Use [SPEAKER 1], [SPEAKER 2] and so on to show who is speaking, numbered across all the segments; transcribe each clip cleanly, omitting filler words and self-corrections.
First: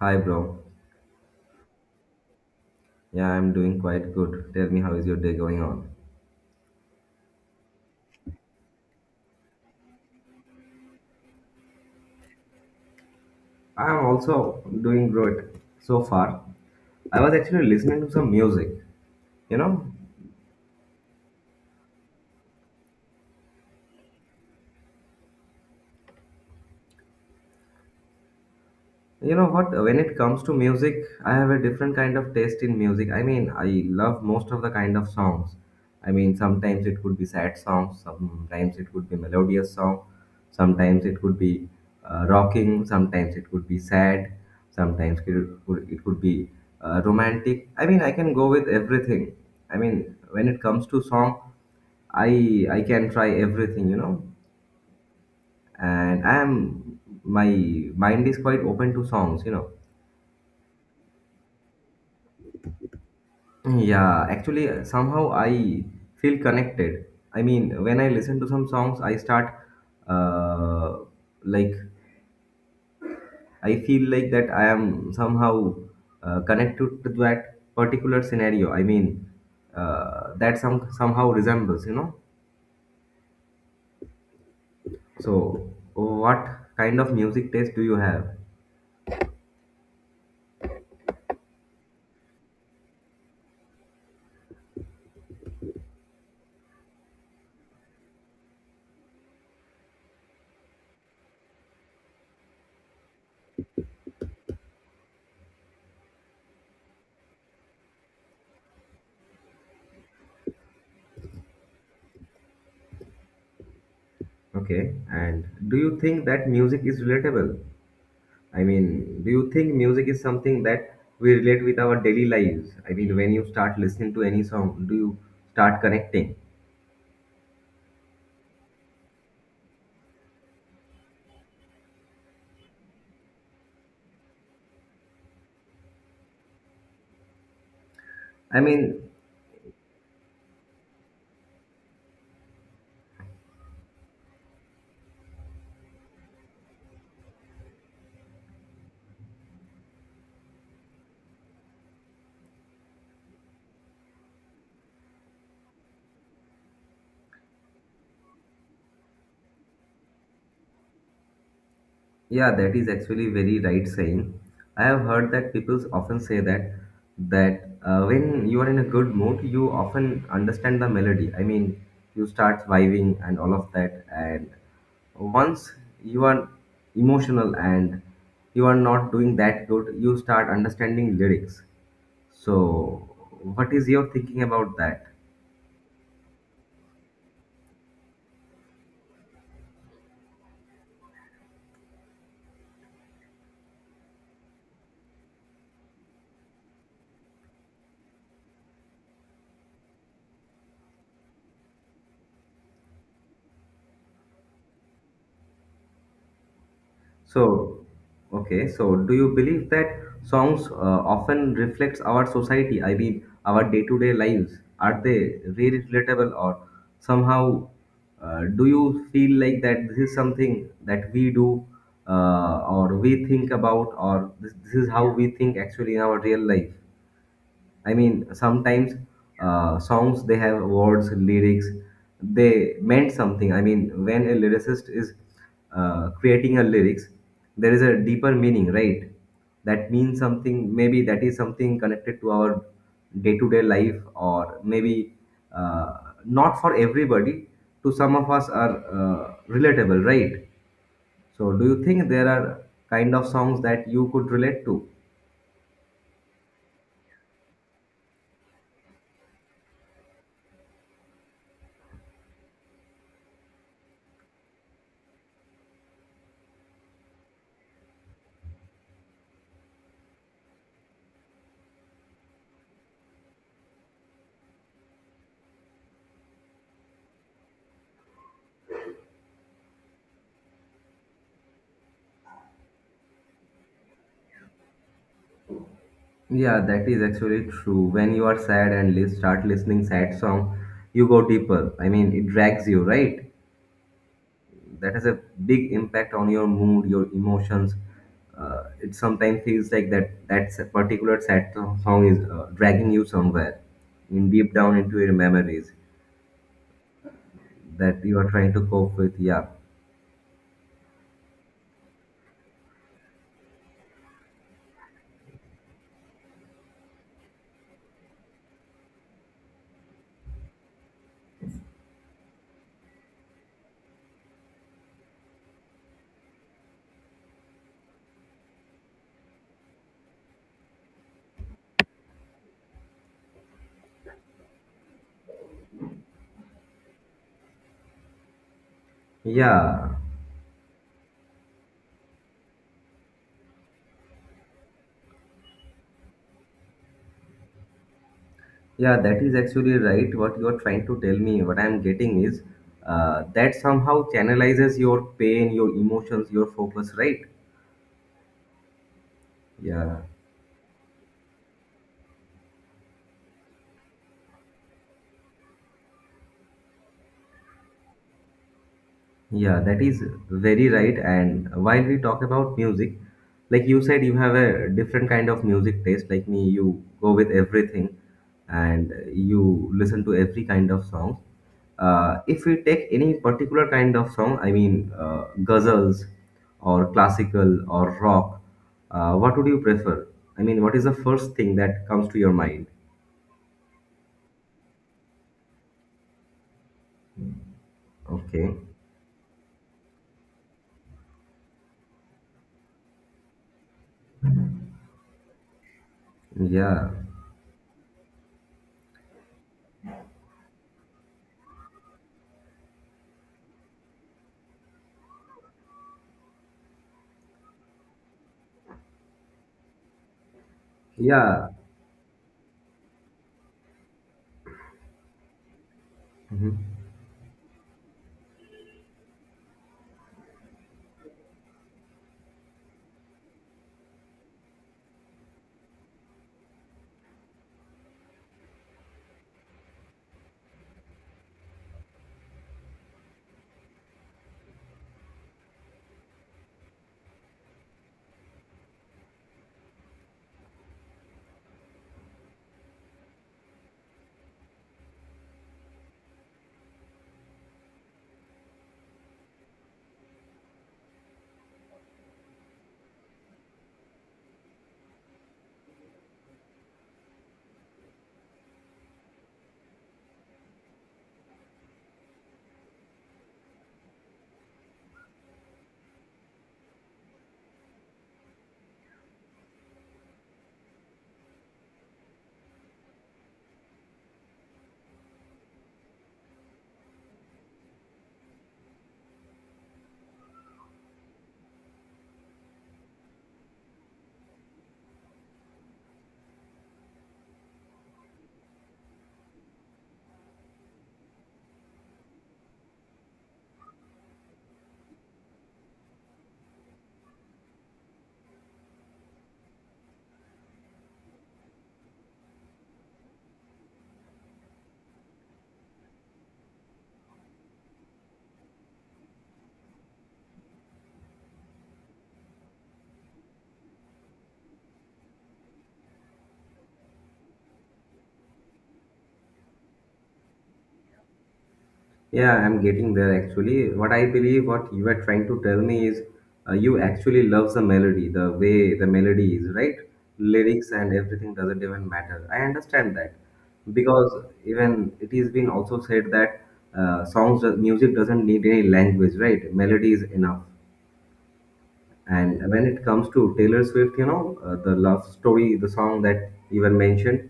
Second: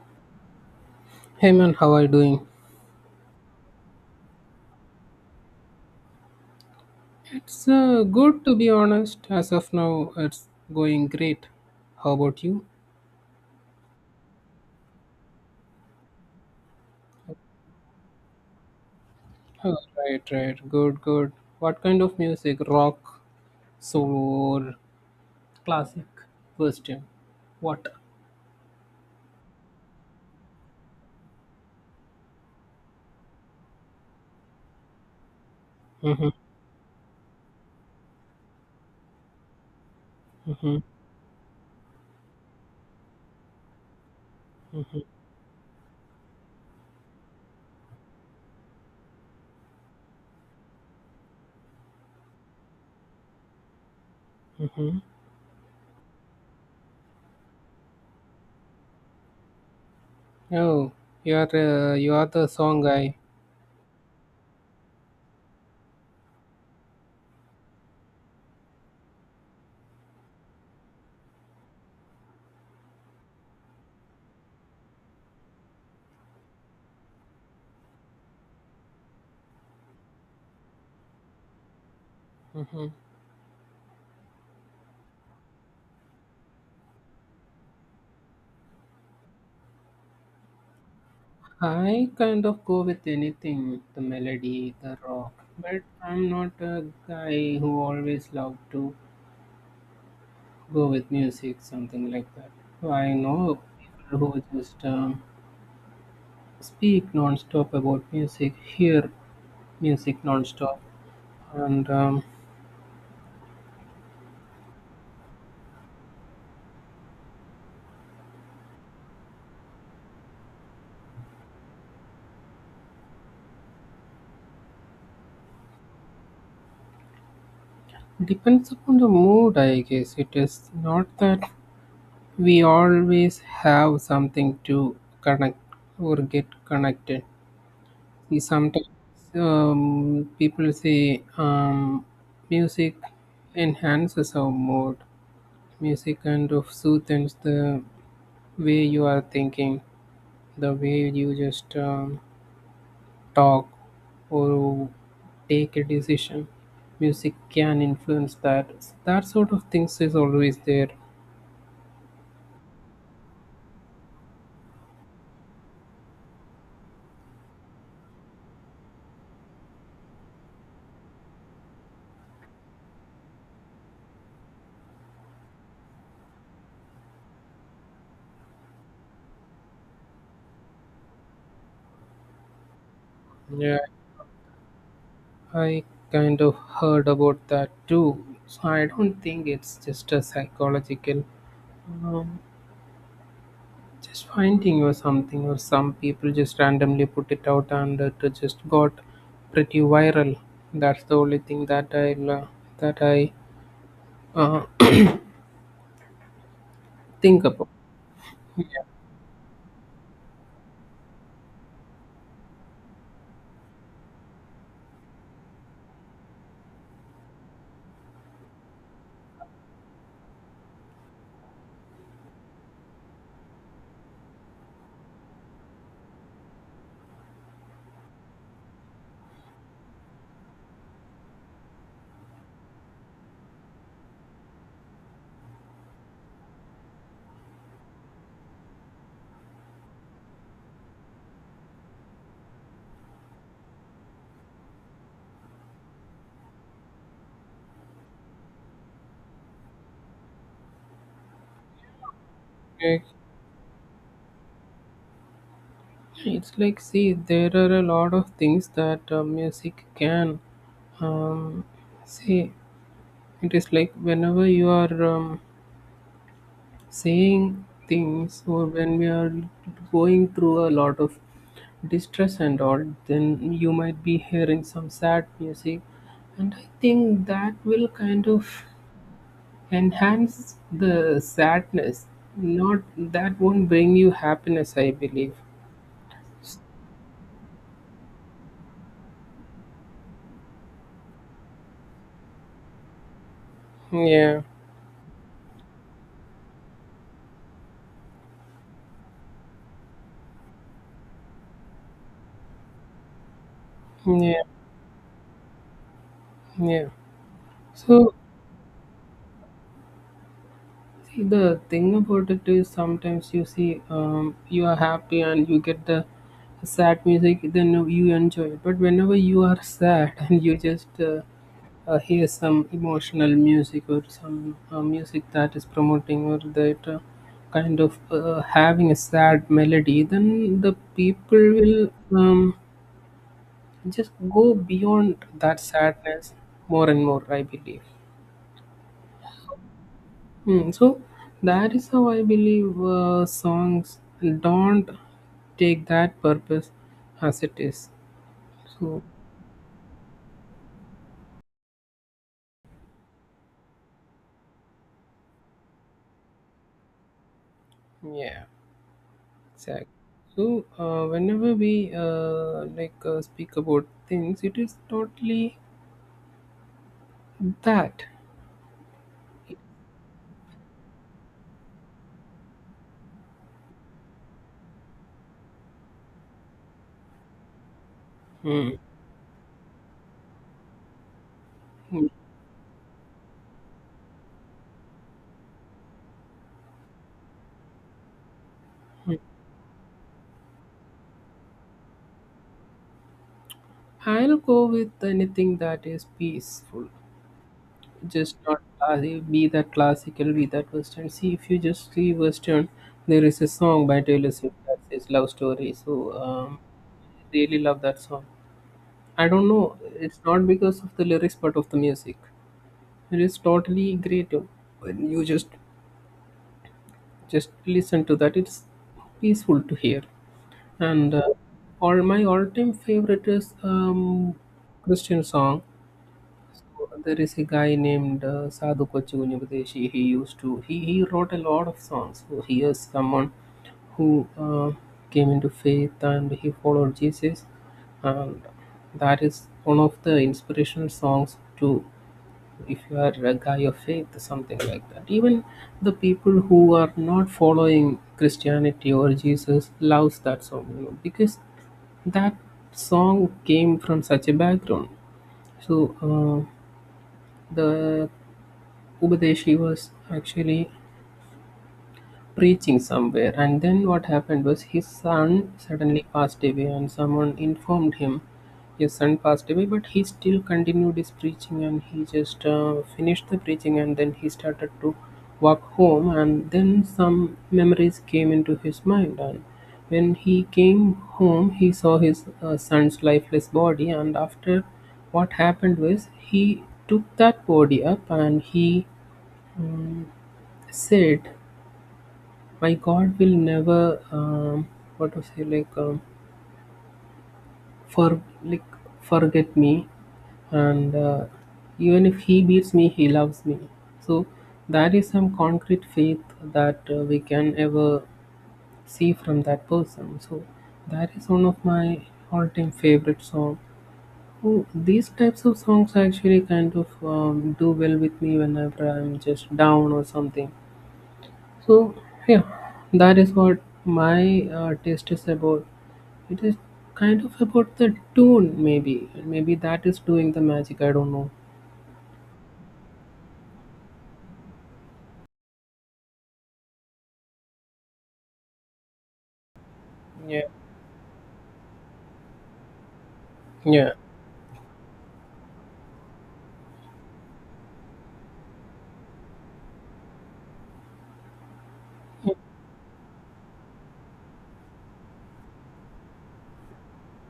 [SPEAKER 1] Hi, bro.
[SPEAKER 2] Hey man, how are you doing?
[SPEAKER 1] Yeah, I'm doing quite good. Tell me, how is your day going on?
[SPEAKER 2] It's good to be honest. As of now, it's going great. How about you?
[SPEAKER 1] I'm also doing great so far. I was actually listening to some music, you
[SPEAKER 2] Oh,
[SPEAKER 1] know,
[SPEAKER 2] right, right. Good, good. What kind of music? Rock, soul, classic, Western. What?
[SPEAKER 1] you know what? When it comes to music, I have a different kind of taste in music. I mean, I love most of the kind of songs. I
[SPEAKER 2] Mm-hmm,
[SPEAKER 1] mean, sometimes it could be sad songs, sometimes it could be melodious song,
[SPEAKER 2] mm-hmm,
[SPEAKER 1] sometimes it could be rocking, sometimes it could be sad, sometimes it could be romantic. I mean, I can go with everything. I mean, when it comes to song, I can try everything,
[SPEAKER 2] mm-hmm.
[SPEAKER 1] and I am my mind is quite open to songs.
[SPEAKER 2] Oh, you're you are the song guy.
[SPEAKER 1] Yeah, actually, somehow I feel connected. I mean, when I listen to some songs, I start uh, like I feel like that I am somehow connected to that particular scenario. I mean, that somehow resembles.
[SPEAKER 2] Mm-hmm.
[SPEAKER 1] So, what kind of music taste do you have?
[SPEAKER 2] I kind of go with anything, the melody, the rock, but I'm not a guy who always love to go with music, something like that. So I know people who just speak non-stop about music, hear music non-stop, and
[SPEAKER 1] Okay, and do you think that music is relatable? I mean, do you think music is something that we relate with our daily lives? I mean, when you start listening to any song, do you start connecting?
[SPEAKER 2] depends upon the mood, I guess. It is not that we always have something to connect or get connected. See,
[SPEAKER 1] I
[SPEAKER 2] sometimes
[SPEAKER 1] mean,
[SPEAKER 2] people say music enhances our mood. Music kind of soothes the way you are thinking, the way you just talk or take a decision. Music can influence that. That sort of things is always there.
[SPEAKER 1] yeah, that is actually very right saying. I have heard that people often say that when you are in a good mood, you often understand the melody. I mean, you start vibing and all of that, and once you are emotional and you are not doing that good, you start understanding lyrics. So, what
[SPEAKER 2] Yeah,
[SPEAKER 1] is your thinking about that?
[SPEAKER 2] I kind of heard about that too, so I don't think it's just a psychological um, just finding or something, or some people just randomly put it out and it just got pretty viral. That's the only thing that I that i uh, think about.
[SPEAKER 1] So, okay, so do you believe that songs often reflects our society? I mean, our day-to-day lives. Are they really relatable, or somehow do you feel like that this is something that we do, or we think about, or this is how we think actually in our real life? I mean, sometimes songs they have words, lyrics, they meant something. I mean, when a lyricist is creating a lyrics, there is a deeper meaning, right? That means something. Maybe that is something connected to our day-to-day life, or maybe uh, not for everybody. To some of us are relatable, right? So, do you think there are
[SPEAKER 2] Okay?
[SPEAKER 1] kind of songs that you could relate to?
[SPEAKER 2] It's like, see, there are a lot of things that music can um, say. It is like whenever you are saying things, or when we are going through a lot of distress and all, then you might be hearing some sad music. And I think that will kind of enhance the sadness. Not that won't bring you happiness, I believe.
[SPEAKER 1] Yeah, that is actually true. When you are sad and start listening sad song, you go deeper. I mean, it drags you, right?
[SPEAKER 2] Yeah,
[SPEAKER 1] That has a big impact on your mood, your emotions. It sometimes feels like that that particular sad song is dragging you somewhere, in
[SPEAKER 2] yeah,
[SPEAKER 1] deep down into your memories
[SPEAKER 2] yeah.
[SPEAKER 1] that
[SPEAKER 2] So,
[SPEAKER 1] you are trying to cope with. Yeah,
[SPEAKER 2] see, the thing about it is, sometimes you see, you are happy and you get the sad music, then you enjoy it. But whenever you are sad and you just hear some emotional music, or some music that is promoting, or that kind of having a sad melody, then the people will um, just go beyond that sadness more and more, I believe.
[SPEAKER 1] yeah.
[SPEAKER 2] So that is how I believe songs don't take that purpose as it is.
[SPEAKER 1] Yeah,
[SPEAKER 2] So
[SPEAKER 1] that is actually right. What you are trying to tell me, what I'm getting is that somehow channelizes your pain, your emotions, your focus, right?
[SPEAKER 2] yeah, exactly.
[SPEAKER 1] Yeah.
[SPEAKER 2] So whenever we like speak about things, it is totally that.
[SPEAKER 1] Yeah, that is very right. And while we talk about music, like you said, you have a different kind of music taste. Like me, you go with everything
[SPEAKER 2] Hmm.
[SPEAKER 1] and you listen to every kind of song.
[SPEAKER 2] Mm.
[SPEAKER 1] If we take any particular kind of song, I mean, ghazals or classical or rock, what would you prefer? I mean, what is the first thing that comes to your mind?
[SPEAKER 2] I'll go with anything that is peaceful. Just
[SPEAKER 1] Okay.
[SPEAKER 2] not classy, be that classical, be that western. See, if you just see western, there is a song by Taylor Swift that says love story. So
[SPEAKER 1] Yeah.
[SPEAKER 2] really love that song. I don't know, it's not because of the lyrics but of the music. It is totally great when you just listen to that. It's peaceful to hear. And
[SPEAKER 1] Yeah.
[SPEAKER 2] all my all-time favorite is Christian song.
[SPEAKER 1] Mhm.
[SPEAKER 2] So there is a guy named Sadhu Kochi Gunyagudeshi. He used to he wrote a lot of songs. So he is someone who came into faith and he followed Jesus, and that is one of the inspirational songs to if you are a guy of faith, something like that. Even the people who are not following Christianity or Jesus loves that song, you know, because that song came from such a background. So uh, the Upadeshi was actually preaching somewhere, and then what happened was his son suddenly passed away, and someone informed him his son passed away, but he still continued his preaching and he just finished the preaching and then he started to walk home, and then some memories came into his mind. And when he came home, he saw his son's lifeless body, and after what happened was he took that body up and he um, said, my god will never what to say like for like forget me. And even if he beats me he loves me. So that is some concrete faith that we can ever see from that person. So that is one of my all-time favorite song. Oh, these types of songs actually kind of do well with me whenever I'm just down or something. So yeah, that is what my taste is about. It is kind of about the tune, maybe. Maybe that is doing the magic. I don't know.
[SPEAKER 1] Yeah, I'm getting there actually. What I believe, what you are trying to tell me is you actually love the melody, the way the melody is, right?
[SPEAKER 2] Yeah.
[SPEAKER 1] Lyrics and everything doesn't even matter. I understand that
[SPEAKER 2] Yeah.
[SPEAKER 1] because even it is been also said that songs, music doesn't need any language, right? Melody is enough. And when it comes to Taylor Swift, the love story, the song that you were mentioned,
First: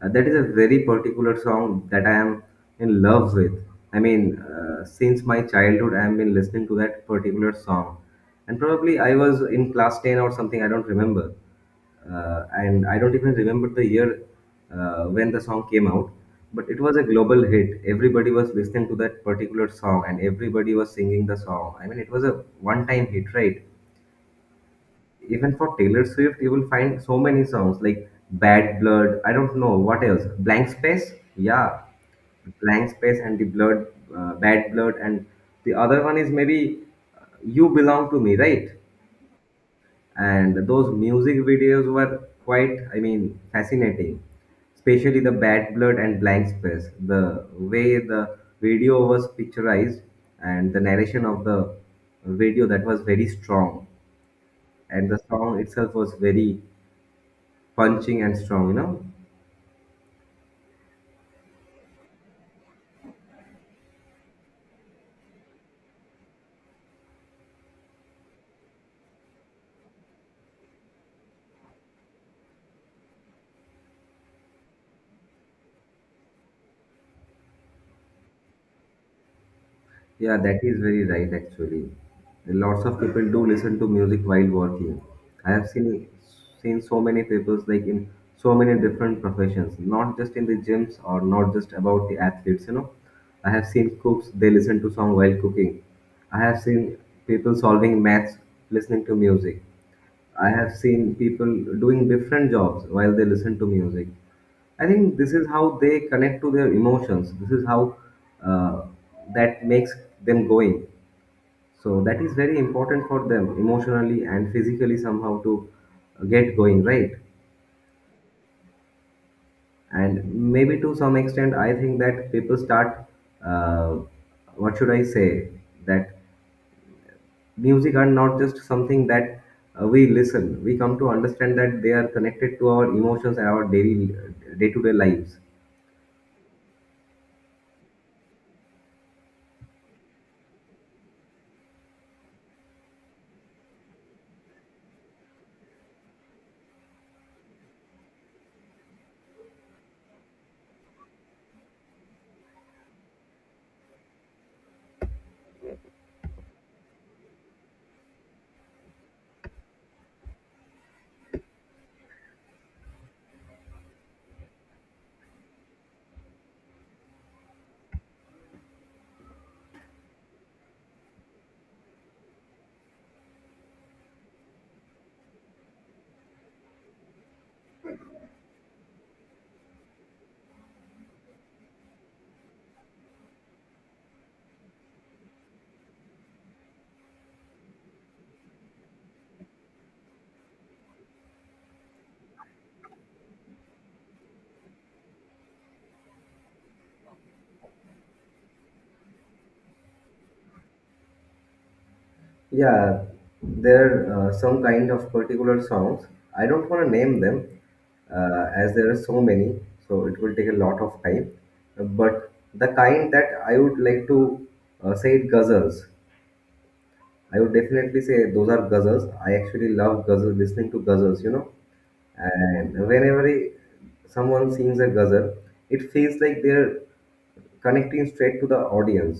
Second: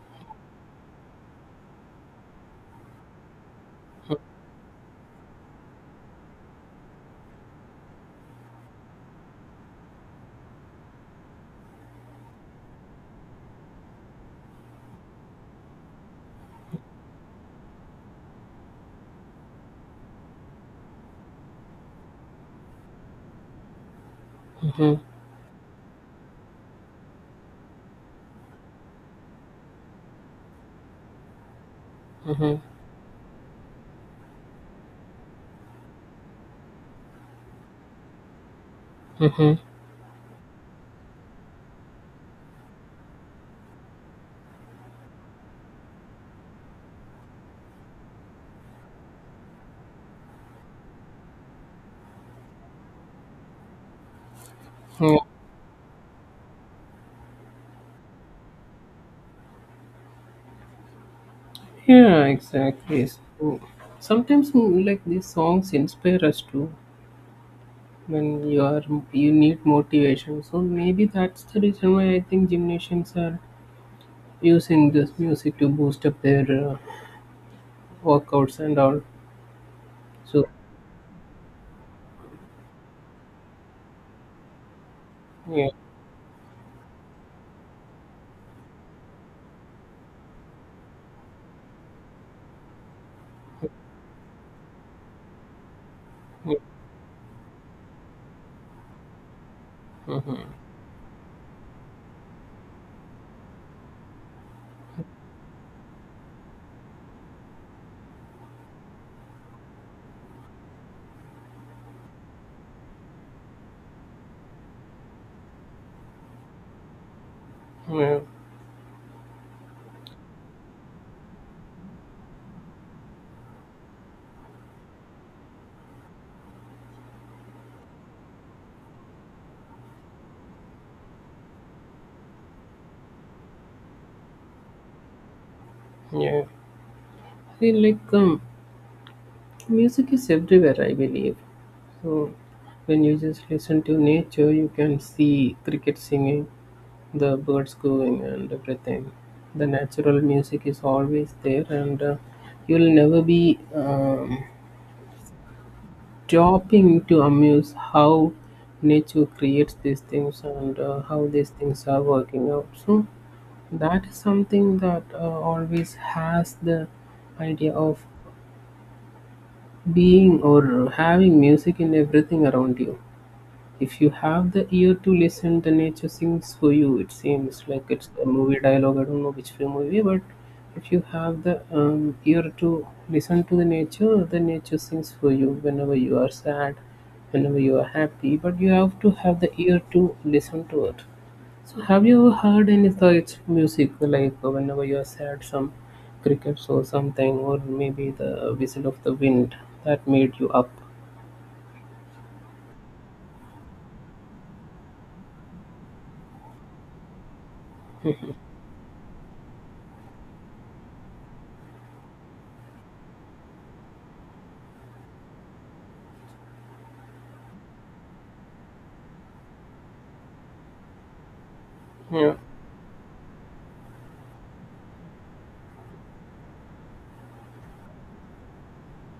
[SPEAKER 1] that is a very particular song that I am in love with. I mean, since my childhood, I have been listening to that particular song. And probably I was in class 10 or something, I don't remember. And I don't even remember the year when the song came out, but it was a global hit. Everybody was listening to that particular song and everybody was singing the song. I mean, it was a one time hit, right?
[SPEAKER 2] Hmm.
[SPEAKER 1] Even for Taylor Swift, you will find so many songs like Bad Blood. I don't know what else. Blank Space. Yeah,
[SPEAKER 2] Hmm.
[SPEAKER 1] Blank Space and the Blood, Bad Blood, and the other one is maybe You Belong to Me, right?
[SPEAKER 2] Hmm.
[SPEAKER 1] And those music videos were quite, I mean, fascinating. Especially the Bad Blood and Blank Space. The way the video was picturized and the narration of the video that was very strong, and the song itself was very punching and strong, you know?
[SPEAKER 2] Yeah, exactly. So sometimes mm, like these songs inspire us too, when you are, you need motivation. So maybe that's the reason why I think gymnasiums are using this music to boost up their uh, workouts and all.
[SPEAKER 1] Yeah,
[SPEAKER 2] So
[SPEAKER 1] that is very right actually. Lots of people do listen to music while working. I have
[SPEAKER 2] yeah.
[SPEAKER 1] seen so many people like in so many different professions, not just in the gyms or not just about the athletes, you know. I have seen cooks, they listen to song while cooking. I have seen people solving maths listening to music. I
[SPEAKER 2] Mm-hmm.
[SPEAKER 1] have seen people doing different jobs while they listen to music. I think this is how they connect to their emotions. This is how uh, that makes them going. So that is very important for them emotionally and physically somehow to get going, right?
[SPEAKER 2] Yeah,
[SPEAKER 1] And maybe to some extent, I think that people start, uh, what should I say, that music are not just something that we listen. We come to understand that they are connected to our emotions and our daily, day-to-day lives.
[SPEAKER 2] yeah. See, like, music is everywhere, I believe. So when you just listen to nature, you can see cricket singing, the birds going, and everything. The natural music is always there, and you'll never be stopping to amuse how nature creates these things and how these things are working out. So that is something that always has the idea of being or having music in everything around you. If you have the ear to listen, the nature sings for you. It seems like it's a movie dialogue. I don't know which film movie, but if you have the ear to listen to the nature sings for you whenever you are sad, whenever you are happy. But you have to have the ear to listen to it. So, have you ever heard any such music, like whenever you are sad, some crickets or something, or maybe the whistle of the wind that made you up?
[SPEAKER 1] Yeah, there are some kind of particular songs. I don't want to name them as there are so many, so it will take a lot of time. But the kind that I would like to say it ghazals. I would definitely say those are ghazals. I actually love ghazals, listening to ghazals, you know.
[SPEAKER 2] Yeah.
[SPEAKER 1] And someone sings a ghazal, it feels like they're connecting straight to the audience.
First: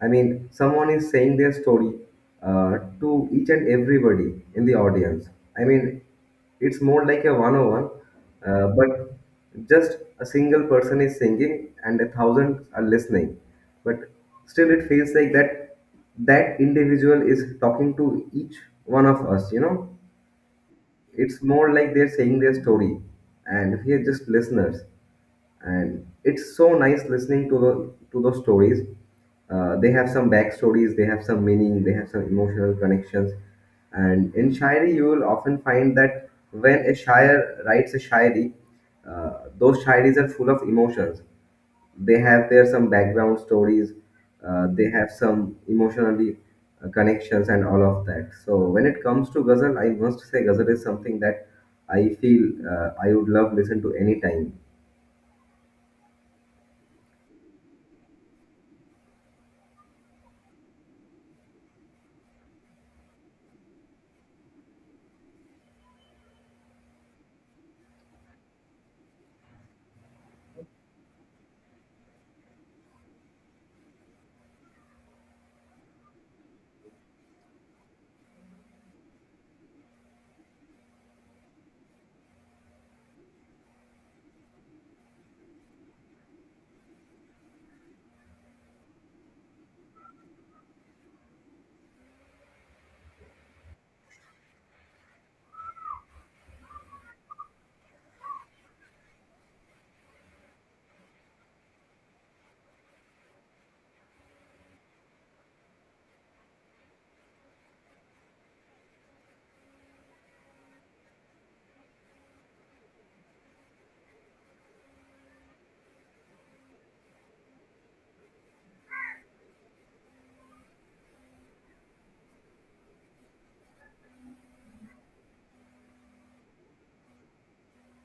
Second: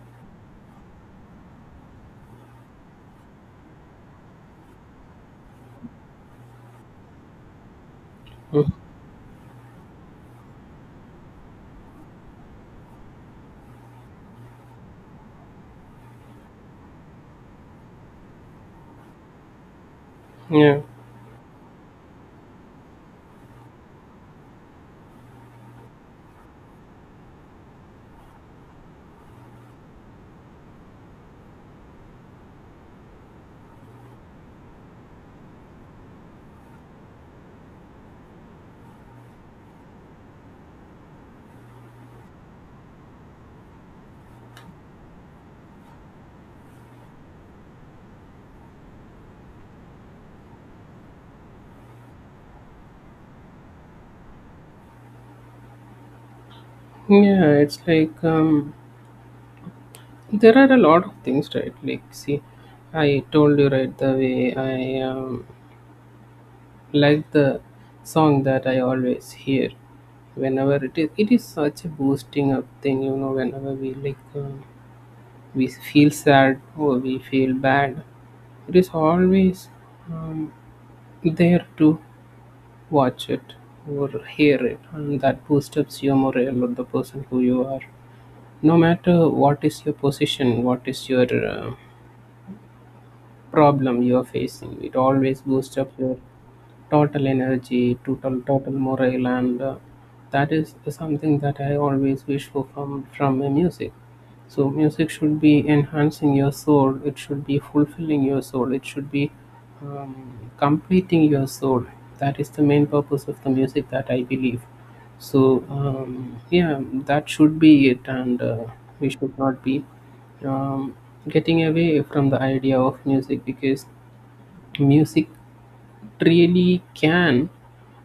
[SPEAKER 1] I mean, someone is saying their story to each and everybody in the audience. I mean, it's more like a one-on-one,
[SPEAKER 2] Mm,
[SPEAKER 1] but just a single person is singing and a thousand are listening. But still, it feels like that that individual is talking to each one of us. You know,
[SPEAKER 2] yeah.
[SPEAKER 1] it's more like they're saying their story, and we are just listeners and it's so nice listening to the to those stories they have some backstories they have some meaning they have some emotional connections and in shairi you will often find that when a shair writes a shairi uh, those shairis are full of emotions they have their some background stories they have some emotionally connections and all of that so when it comes to ghazal I must say ghazal is something that I feel I would love listen to anytime.
[SPEAKER 2] Yeah, it's like, there are a lot of things, right? Like, see, I told you right, the way I like the song that I always hear whenever it is. It is such a boosting up thing, you know. Whenever we, like, we feel sad or we feel bad, it is always um, there to watch it or hear it, and that boosts up your morale or the person who you are. No matter what is your position, what is your problem you are facing, it always boosts up your total energy, total, total morale, and that is something that I always wish for from a music. So music should be enhancing your soul. It should be fulfilling your soul. It should be um, completing your soul. That is the main purpose of the music that I believe. So yeah, that should be it, and we should not be um, getting away from the idea of music, because music really can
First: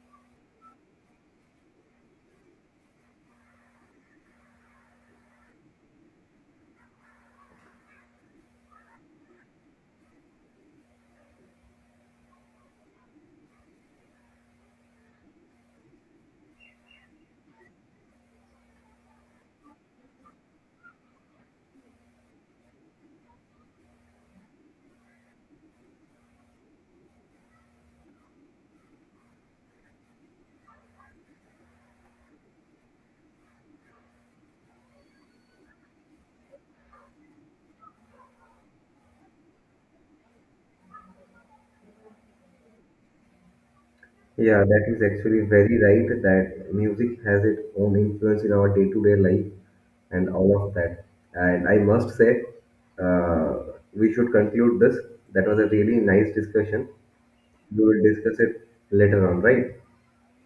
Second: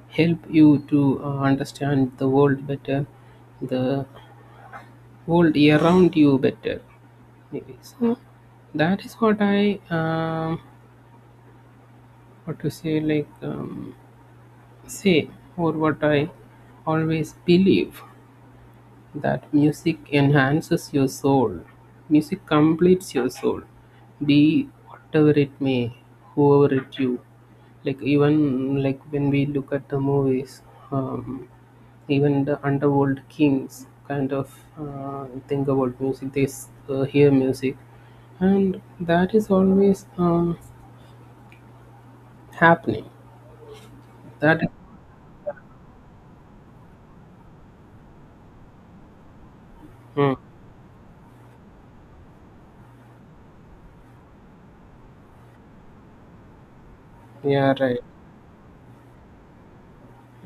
[SPEAKER 2] help you to understand the world better, the world around you better. Maybe. So that is what I what to say like say or what I always believe, that music enhances your soul. Music completes your soul, be whatever it may, whoever it you. Like, even like when we look at the movies. Um, Even the underworld kings kind of think about music. They hear music, and that is always happening. That.
[SPEAKER 1] Yeah, that is actually very right that music has its own influence in our day-to-day life and
[SPEAKER 2] Hmm.
[SPEAKER 1] all of that. And I must say, we should conclude this. That was a really nice discussion.
[SPEAKER 2] Yeah,
[SPEAKER 1] We
[SPEAKER 2] right.
[SPEAKER 1] will discuss it later on, right?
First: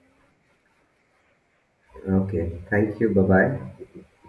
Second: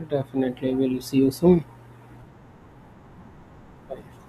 [SPEAKER 2] Definitely, we'll see you soon.
[SPEAKER 1] Okay. Thank you. Bye-bye.
[SPEAKER 2] Bye.